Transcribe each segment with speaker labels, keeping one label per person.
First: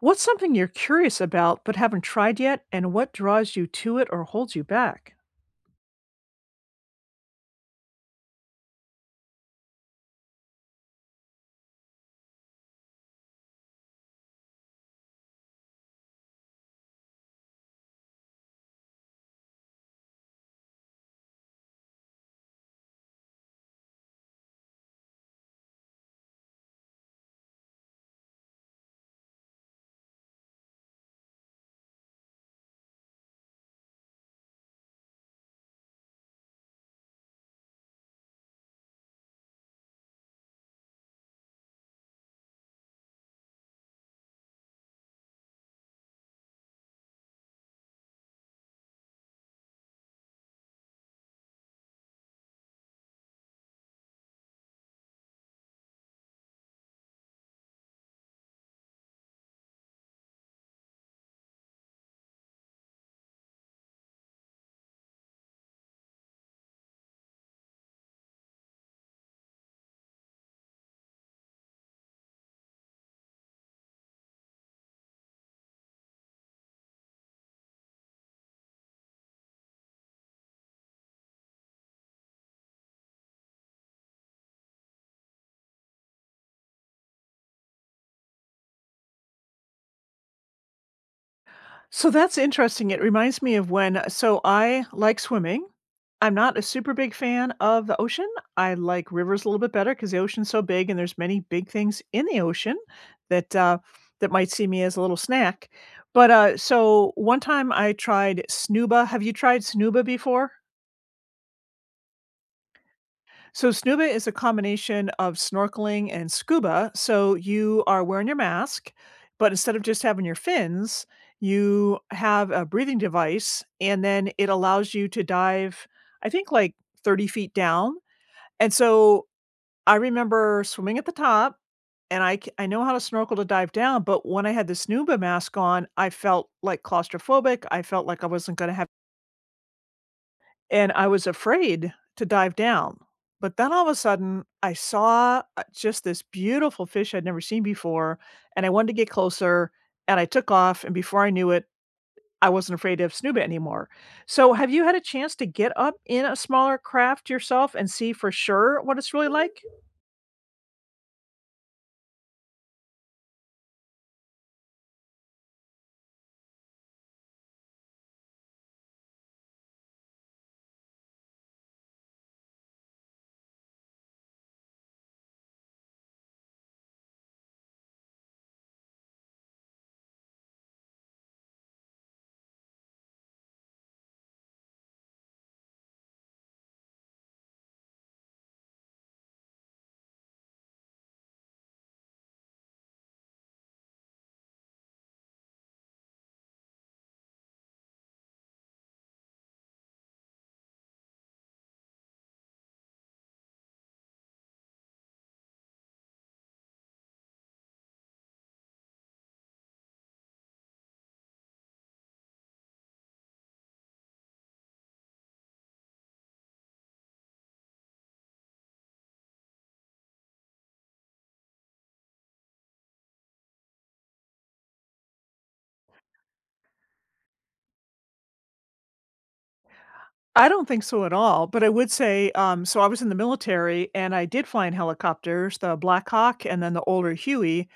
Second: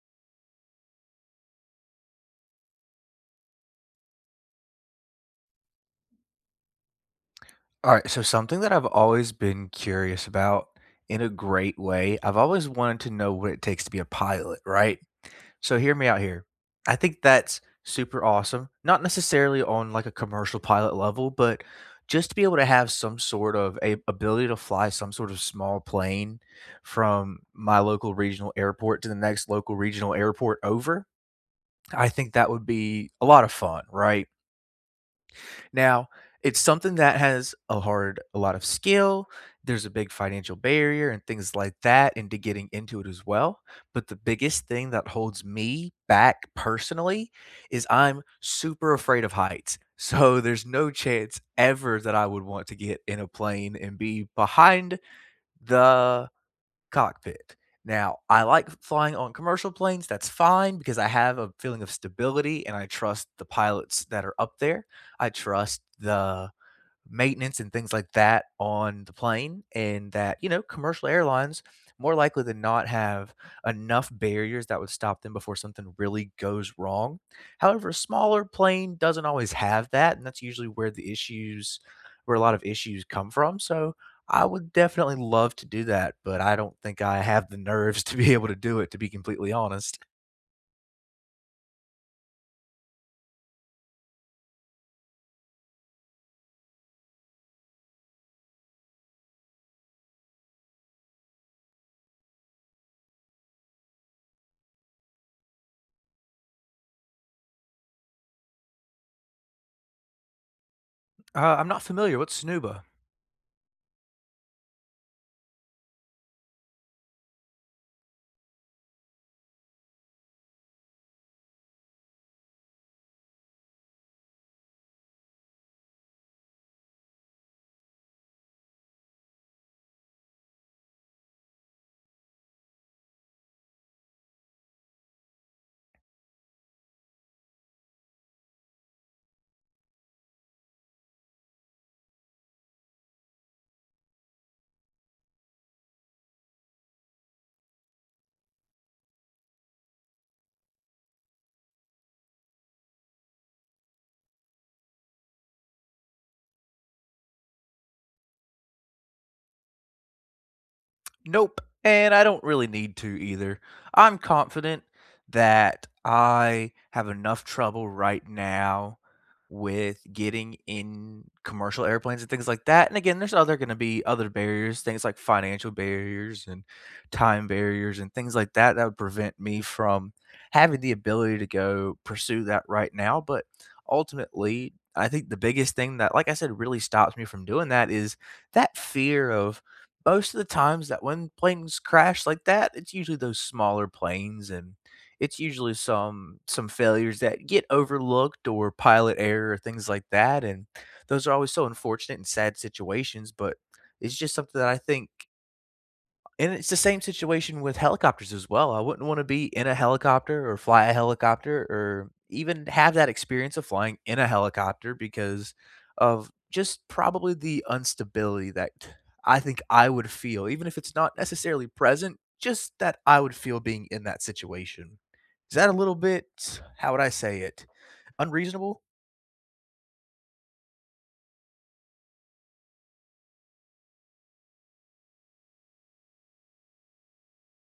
Speaker 1: What's something you're curious about but haven't tried yet, and what draws you to it or holds you back?
Speaker 2: Alright, so something that I've always been curious about in a great way, I've always wanted to know what it takes to be a pilot, right? So hear me out here. I think that's super awesome. Not necessarily on like a commercial pilot level, but just to be able to have some sort of a ability to fly some sort of small plane from my local regional airport to the next local regional airport over, I think that would be a lot of fun, right? Now, it's something that has a hard a lot of skill, there's a big financial barrier and things like that into getting into it as well, but the biggest thing that holds me back personally is I'm super afraid of heights. So, there's no chance ever that I would want to get in a plane and be behind the cockpit. Now, I like flying on commercial planes. That's fine because I have a feeling of stability and I trust the pilots that are up there. I trust the maintenance and things like that on the plane, and that, you know, commercial airlines more likely than not have enough barriers that would stop them before something really goes wrong. However, a smaller plane doesn't always have that, and that's usually where the issues where a lot of issues come from. So I would definitely love to do that, but I don't think I have the nerves to be able to do it, to be completely honest.
Speaker 1: So that's interesting. It reminds me of when so I like swimming. I'm not a super big fan of the ocean. I like rivers a little bit better because the ocean's so big and there's many big things in the ocean that uh, that might see me as a little snack. But so one time I tried snuba. Have you tried snuba before?
Speaker 2: I'm not familiar. What's Snuba?
Speaker 1: So, snuba is a combination of snorkeling and scuba. So, you are wearing your mask, but instead of just having your fins, you have a breathing device, and then it allows you to dive, I think, like 30 feet down. And so, I remember swimming at the top, and I know how to snorkel to dive down. But when I had the snuba mask on, I felt like claustrophobic. I felt like I wasn't going to have, and I was afraid to dive down, but then all of a sudden, I saw, just this beautiful fish I'd never seen before, and I wanted to get closer, and I took off, and before I knew it, I wasn't afraid of snuba anymore. So, have you had a chance to get up in a smaller craft yourself and see for sure what it's really like?
Speaker 2: Nope. And I don't really need to either. I'm confident that I have enough trouble right now with getting in commercial airplanes and things like that. And again, there's other going to be other barriers, things like financial barriers and time barriers and things like that that would prevent me from having the ability to go pursue that right now. But ultimately, I think the biggest thing that, like I said, really stops me from doing that is that fear of most of the times that when planes crash like that, it's usually those smaller planes and it's usually some failures that get overlooked or pilot error or things like that, and those are always so unfortunate and sad situations, but it's just something that I think and it's the same situation with helicopters as well. I wouldn't want to be in a helicopter or fly a helicopter or even have that experience of flying in a helicopter because of just probably the instability that I think I would feel, even if it's not necessarily present, just that I would feel being in that situation. Is that a little bit, how would I say it, unreasonable?
Speaker 1: I don't think so at all, but I would say, so I was in the military, and I did fly in helicopters, the Black Hawk and then the older Huey.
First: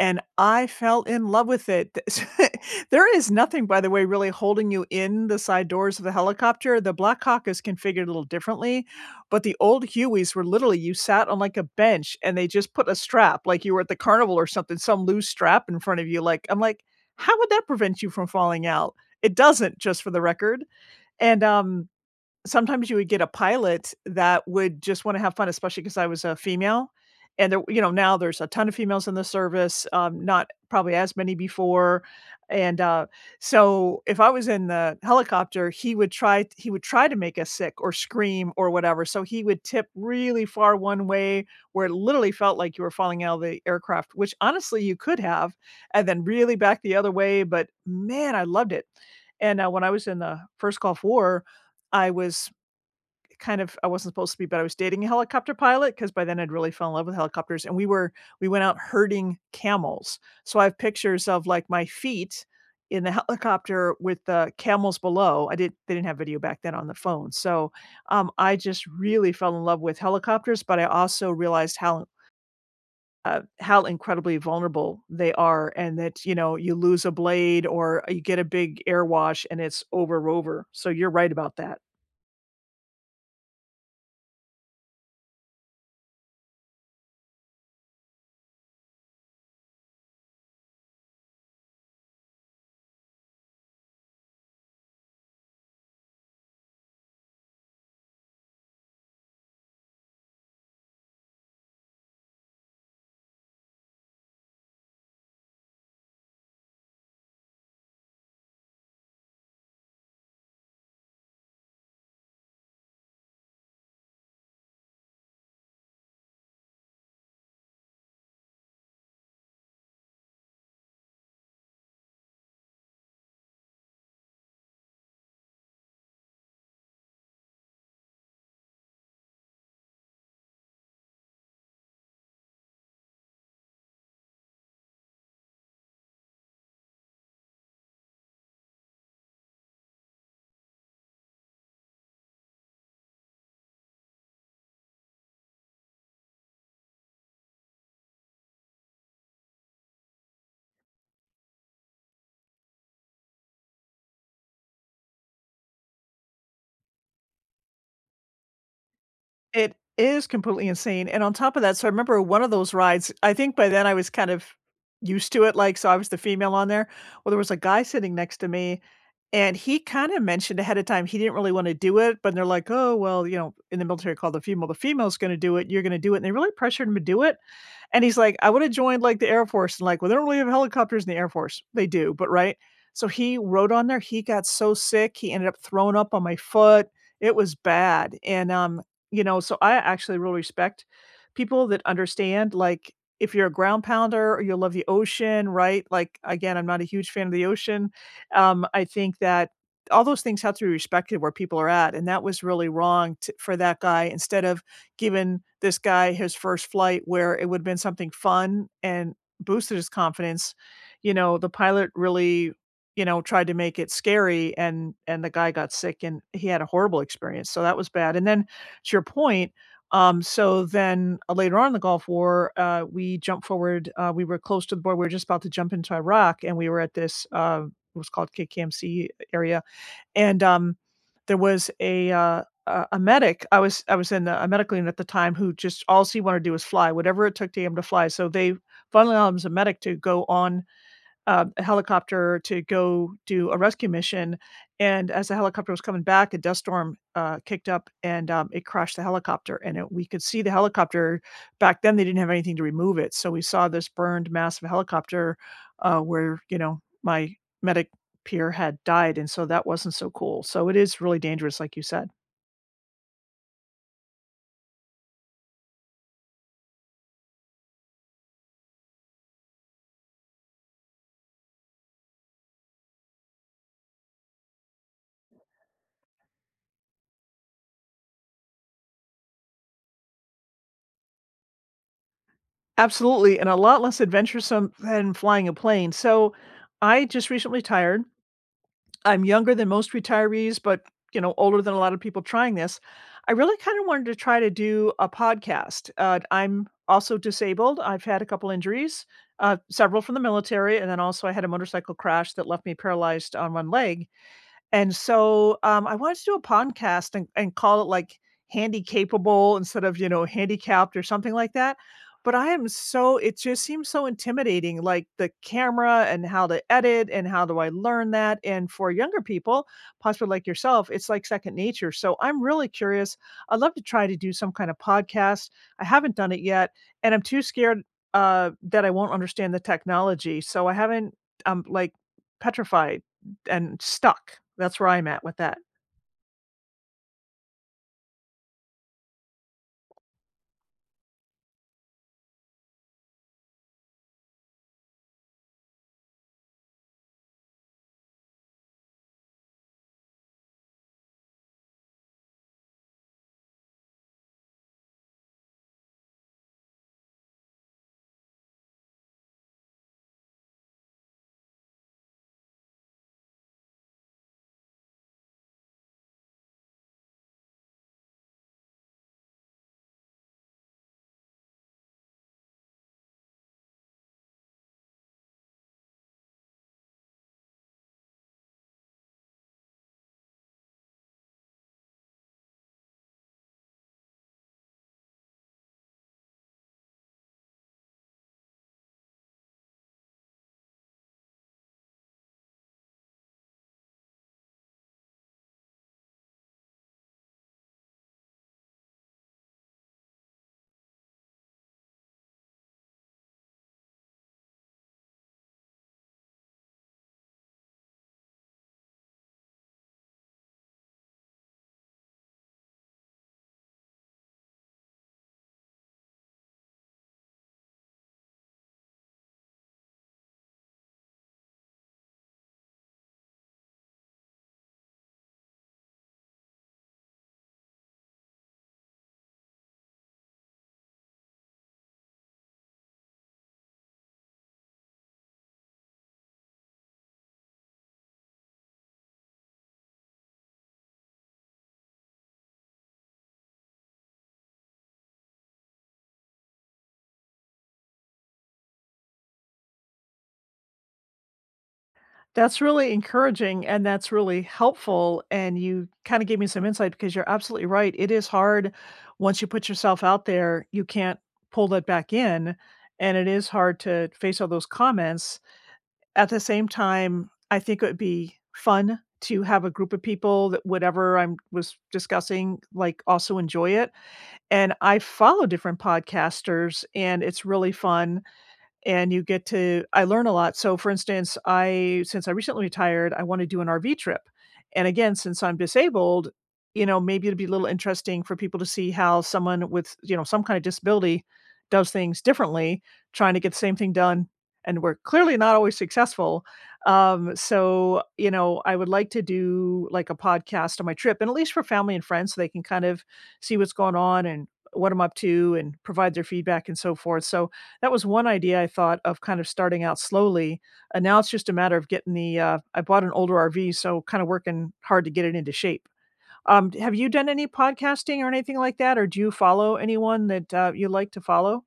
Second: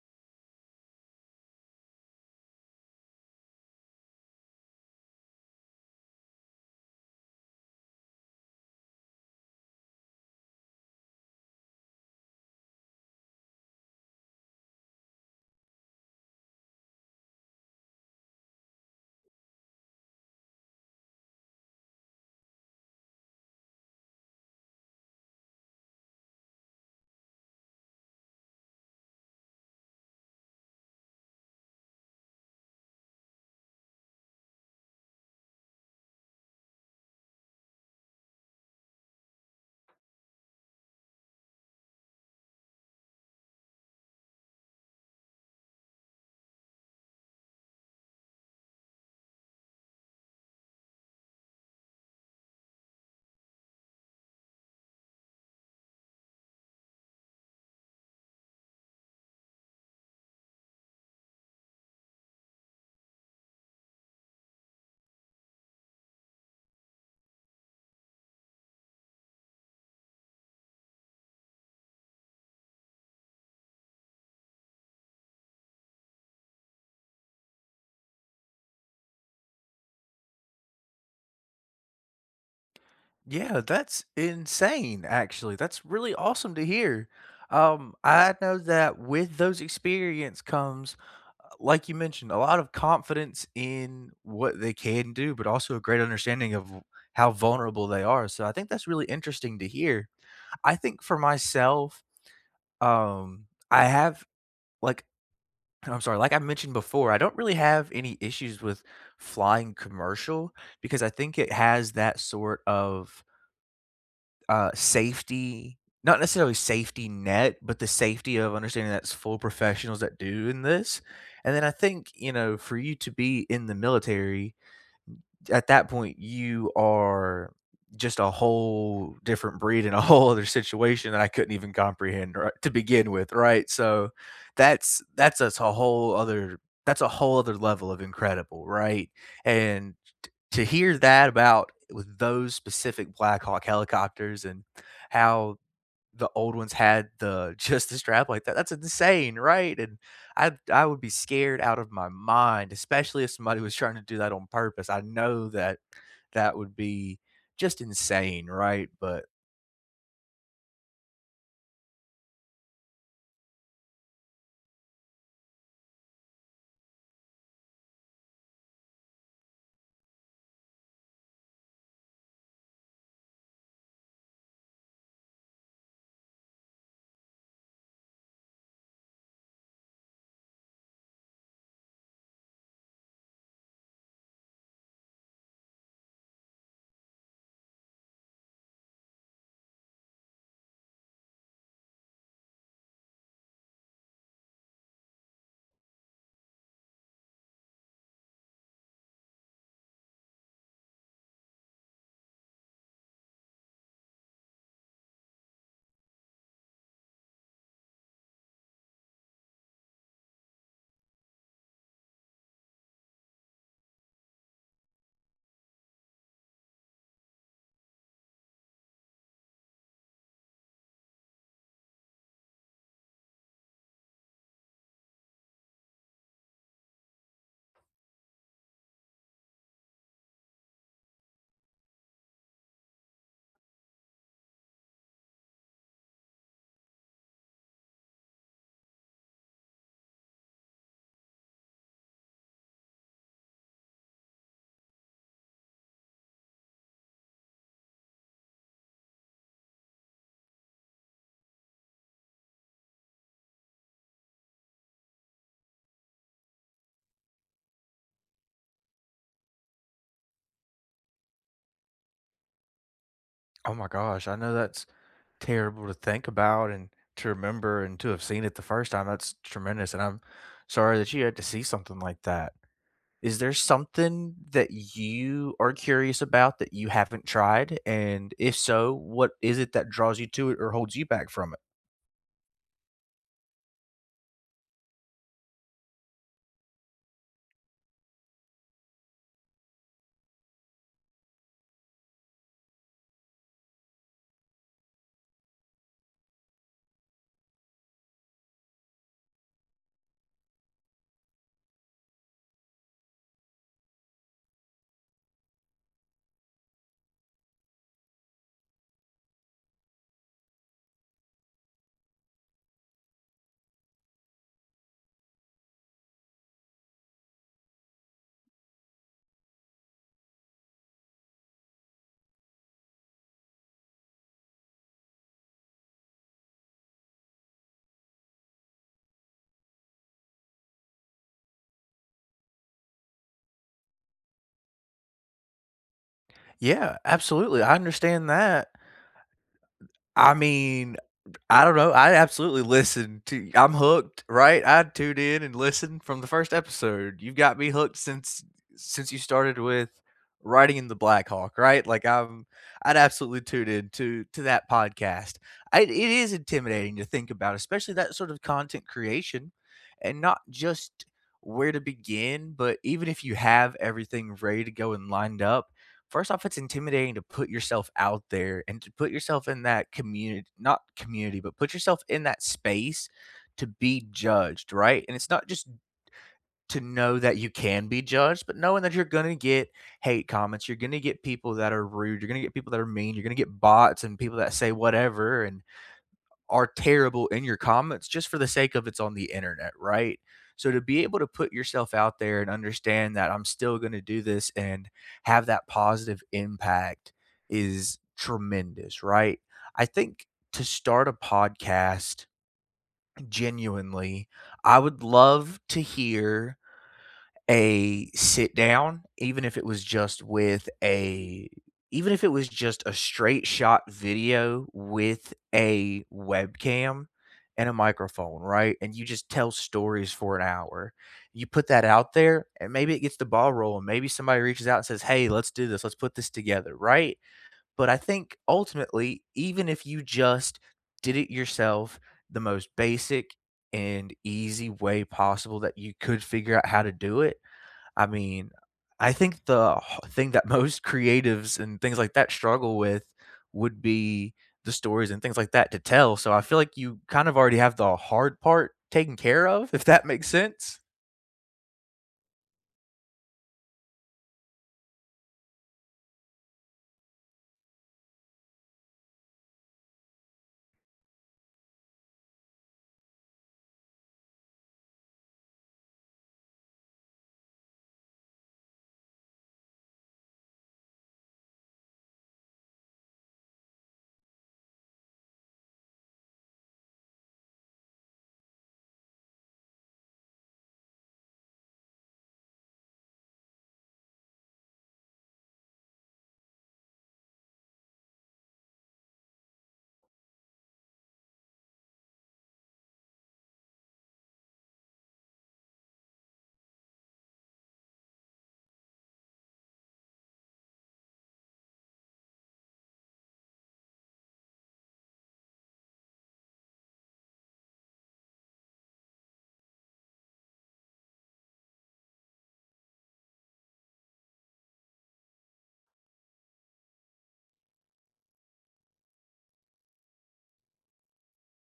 Speaker 1: And I fell in love with it. There is nothing, by the way, really holding you in the side doors of the helicopter. The Black Hawk is configured a little differently, but the old Hueys were literally you sat on, like, a bench, and they just put a strap, like you were at the carnival or something, some loose strap in front of you, like I'm like, "How would that prevent you from falling out?" It doesn't, just for the record. And, sometimes you would get a pilot that would just wanna have fun, especially because I was a female, and now there's a ton of females in the service, not probably as many before, and, so if I was in the helicopter, he would try to make us sick or scream or whatever, so he would tip really far one way where it literally felt like you were falling out of the aircraft, which honestly you could have, and then really back the other way, but man, I loved it. And, when I was in the first Gulf War, I was I wasn't supposed to be, but I was dating a helicopter pilot because by then I'd really fell in love with helicopters, and we went out herding camels. So I have pictures of, like, my feet in the helicopter with the camels below. I did they didn't have video back then on the phone. So, I just really fell in love with helicopters, but I also realized how how incredibly vulnerable they are, and that, you know, you lose a blade or you get a big air wash and it's over. So you're right about that.
Speaker 2: Yeah, that's insane, actually. That's really awesome to hear. I know that with those experience comes, like you mentioned, a lot of confidence in what they can do, but also a great understanding of how vulnerable they are. So I think that's really interesting to hear. I think for myself, um, I have like I'm sorry, like I mentioned before, I don't really have any issues with flying commercial because I think it has that sort of safety, not necessarily safety net, but the safety of understanding that's full professionals that do in this, and then I think, you know, for you to be in the military at that point, you are just a whole different breed in a whole other situation that I couldn't even comprehend right, to begin with, right? So that's a whole other that's a whole other level of incredible, right? And to hear that about with those specific Black Hawk helicopters and how the old ones had the just the strap like that. That's insane, right? And I would be scared out of my mind, especially if somebody was trying to do that on purpose. I know that that would be just insane, right? But
Speaker 1: It is completely insane, and on top of that, so I remember one of those rides. I think by then I was kind of used to it, like, so I was the female on there. Well, there was a guy sitting next to me, and he kinda mentioned ahead of time he didn't really wanna do it, but they're like, "Oh, well," you know, in the military called the female, "The female's gonna do it, you're gonna do it," and they really pressured him to do it, and he's like, "I would've joined, like, the Air Force," and, like, "Well, they don't really have helicopters in the Air Force." They do, but right? So he rode on there, he got so sick, he ended up throwing up on my foot. It was bad, and, so I actually really respect people that understand, like, if you're a ground pounder or you love the ocean, right? Like, again, I'm not a huge fan of the ocean. I think that all those things have to be respected where people are at, and that was really wrong t for that guy. Instead of given this guy his first flight where it would have been something fun and boosted his confidence, the pilot really, tried to make it scary and the guy got sick and he had a horrible experience. So that was bad. And then to your point, so then later on in the Gulf War, we jumped forward. We were close to the border. We were just about to jump into Iraq and we were at this, it was called KKMC area, and, there was a medic. I was in a medical unit at the time who just all he wanted to do was fly, whatever it took to him to fly. So they finally allowed him as a medic to go on, a helicopter to go do a rescue mission, and as the helicopter was coming back, a dust storm, kicked up and, it crashed the helicopter, and it we could see the helicopter. Back then, they didn't have anything to remove it, so we saw this burned massive helicopter, where, my medic peer had died, and so that wasn't so cool. So it is really dangerous, like you said.
Speaker 2: oh my gosh, I know that's terrible to think about and to remember and to have seen it the first time. That's tremendous, and I'm sorry that you had to see something like that. Is there something that you are curious about that you haven't tried? And if so, what is it that draws you to it or holds you back from it?
Speaker 1: Absolutely, and a lot less adventuresome than flying a plane. So I just recently retired. I'm younger than most retirees, but, older than a lot of people trying this. I really kind of wanted to try to do a podcast. I'm also disabled. I've had a couple injuries, several from the military, and then also I had a motorcycle crash that left me paralyzed on one leg. And so, I wanted to do a podcast and call it, like, Handy Capable instead of, Handicapped or something like that, but I am so it just seems so intimidating, like, the camera and how to edit and how do I learn that, and for younger people, possibly like yourself, it's like second nature, so I'm really curious. I'd love to try to do some kind of podcast. I haven't done it yet, and I'm too scared, that I won't understand the technology, so I haven't I'm, like, petrified and stuck. That's where I'm at with that.
Speaker 2: Yeah, absolutely. I understand that. I mean, I don't know. I absolutely listened to I'm hooked, right? I tuned in and listened from the first episode. You've got me hooked since you started with writing in the Black Hawk, right? Like I'm I'd absolutely tune in to that podcast. I, it is intimidating to think about, especially that sort of content creation and not just where to begin, but even if you have everything ready to go and lined up, first off, it's intimidating to put yourself out there and to put yourself in that community, not community, but put yourself in that space to be judged, right? And it's not just to know that you can be judged, but knowing that you're gonna get hate comments, you're gonna get people that are rude, you're gonna get people that are mean, you're gonna get bots and people that say whatever and are terrible in your comments just for the sake of it's on the internet, right? So to be able to put yourself out there and understand that I'm still going to do this and have that positive impact is tremendous, right? I think to start a podcast genuinely, I would love to hear a sit down, even if it was just with a even if it was just a straight shot video with a webcam and a microphone, right? And you just tell stories for an hour. You put that out there and maybe it gets the ball rolling. Maybe somebody reaches out and says, "Hey, let's do this. Let's put this together," right? But I think ultimately, even if you just did it yourself, the most basic and easy way possible that you could figure out how to do it, I mean, I think the h thing that most creatives and things like that struggle with would be the stories and things like that to tell, so I feel like you kind of already have the hard part taken care of, if that makes sense.
Speaker 1: That's really encouraging and that's really helpful. And you kind of gave me some insight because you're absolutely right. It is hard. Once you put yourself out there, you can't pull that back in. And it is hard to face all those comments. At the same time, I think it would be fun to have a group of people that whatever I'm was discussing, like also enjoy it. And I follow different podcasters and it's really fun, and you get to I learn a lot. So, for instance, I since I recently retired, I want to do an RV trip. And again, since I'm disabled, maybe it'd be a little interesting for people to see how someone with, some kind of disability does things differently, trying to get the same thing done. And we're clearly not always successful. So, I would like to do like a podcast on my trip, and at least for family and friends, so they can kind of see what's going on and what I'm up to and provide their feedback and so forth. So, that was one idea I thought of, kind of starting out slowly, and now it's just a matter of getting the. I bought an older RV, so kinda working hard to get it into shape. Have you done any podcasting or anything like that, or do you follow anyone that, you like to follow?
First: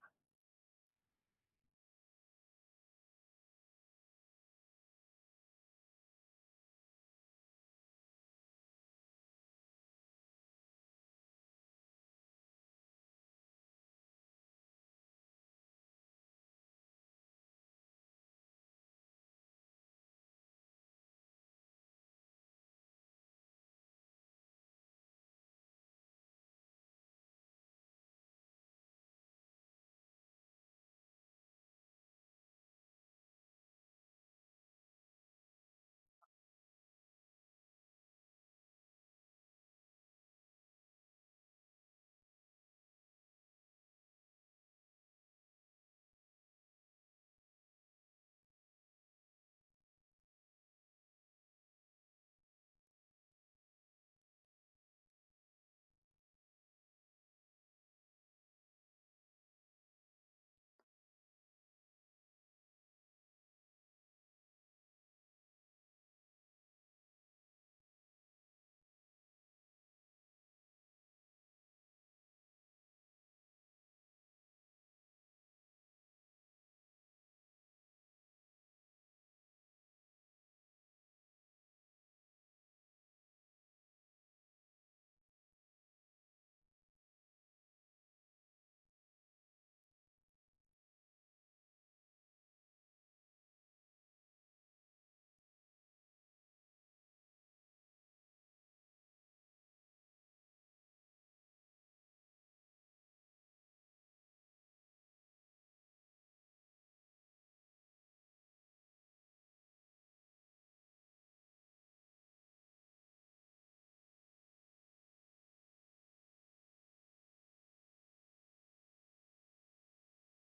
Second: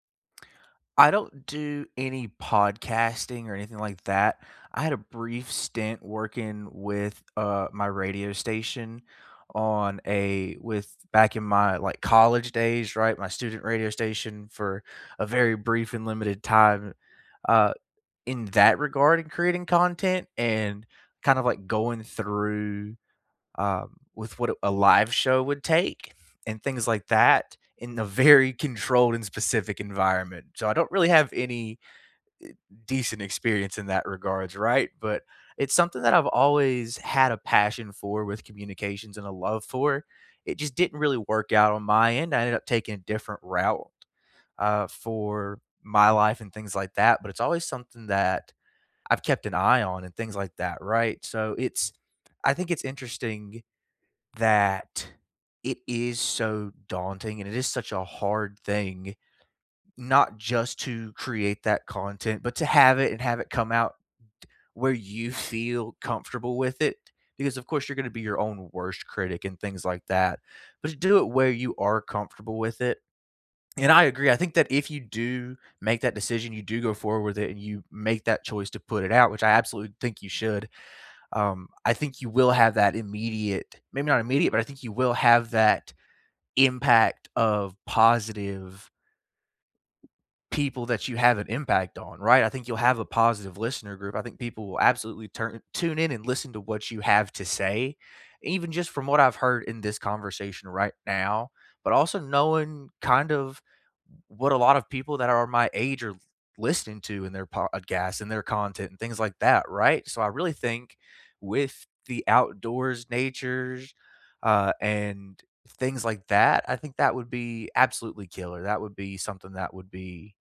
Speaker 2: I don't do any podcasting or anything like that. I had a brief stint working with, my radio station on a with back in my, like, college days, right, my student radio station for a very brief and limited time, uh in that regard in creating content and kind of like going through with what a live show would take and things like that in a very controlled and specific environment. So I don't really have any decent experience in that regards, right? But it's something that I've always had a passion for with communications and a love for. It just didn't really work out on my end. I ended up taking a different route for my life and things like that. But it's always something that I've kept an eye on and things like that, right? So it's I think it's interesting that it is so daunting and it is such a hard thing not just to create that content, but to have it and have it come out where you feel comfortable with it. Because of course you're going to be your own worst critic and things like that, but to do it where you are comfortable with it. And I agree. I think that if you do make that decision, you do go forward with it and you make that choice to put it out, which I absolutely think you should, I think you will have that immediate, maybe not immediate, but I think you will have that impact of positive people that you have an impact on, right? I think you'll have a positive listener group. I think people will absolutely turn tune in and listen to what you have to say, even just from what I've heard in this conversation right now, but also knowing kind of what a lot of people that are my age are listening to in their podcasts and their content and things like that, right? So I really think with the outdoors natures and things like that, I think that would be absolutely killer. That would be something that would be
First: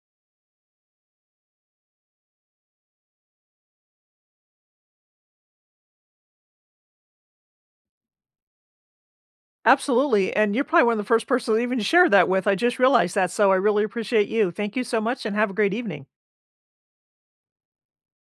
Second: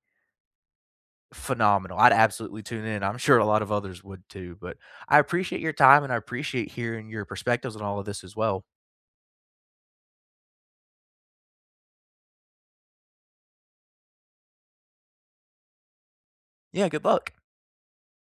Speaker 2: phenomenal. I'd absolutely tune in. I'm sure a lot of others would too, but I appreciate your time and I appreciate hearing your perspectives on all of this as well.
Speaker 1: Absolutely, and you're probably one of the first person to even share that with. I just realized that, so I really appreciate you. Thank you so much and have a great evening.
Speaker 2: Yeah, good luck.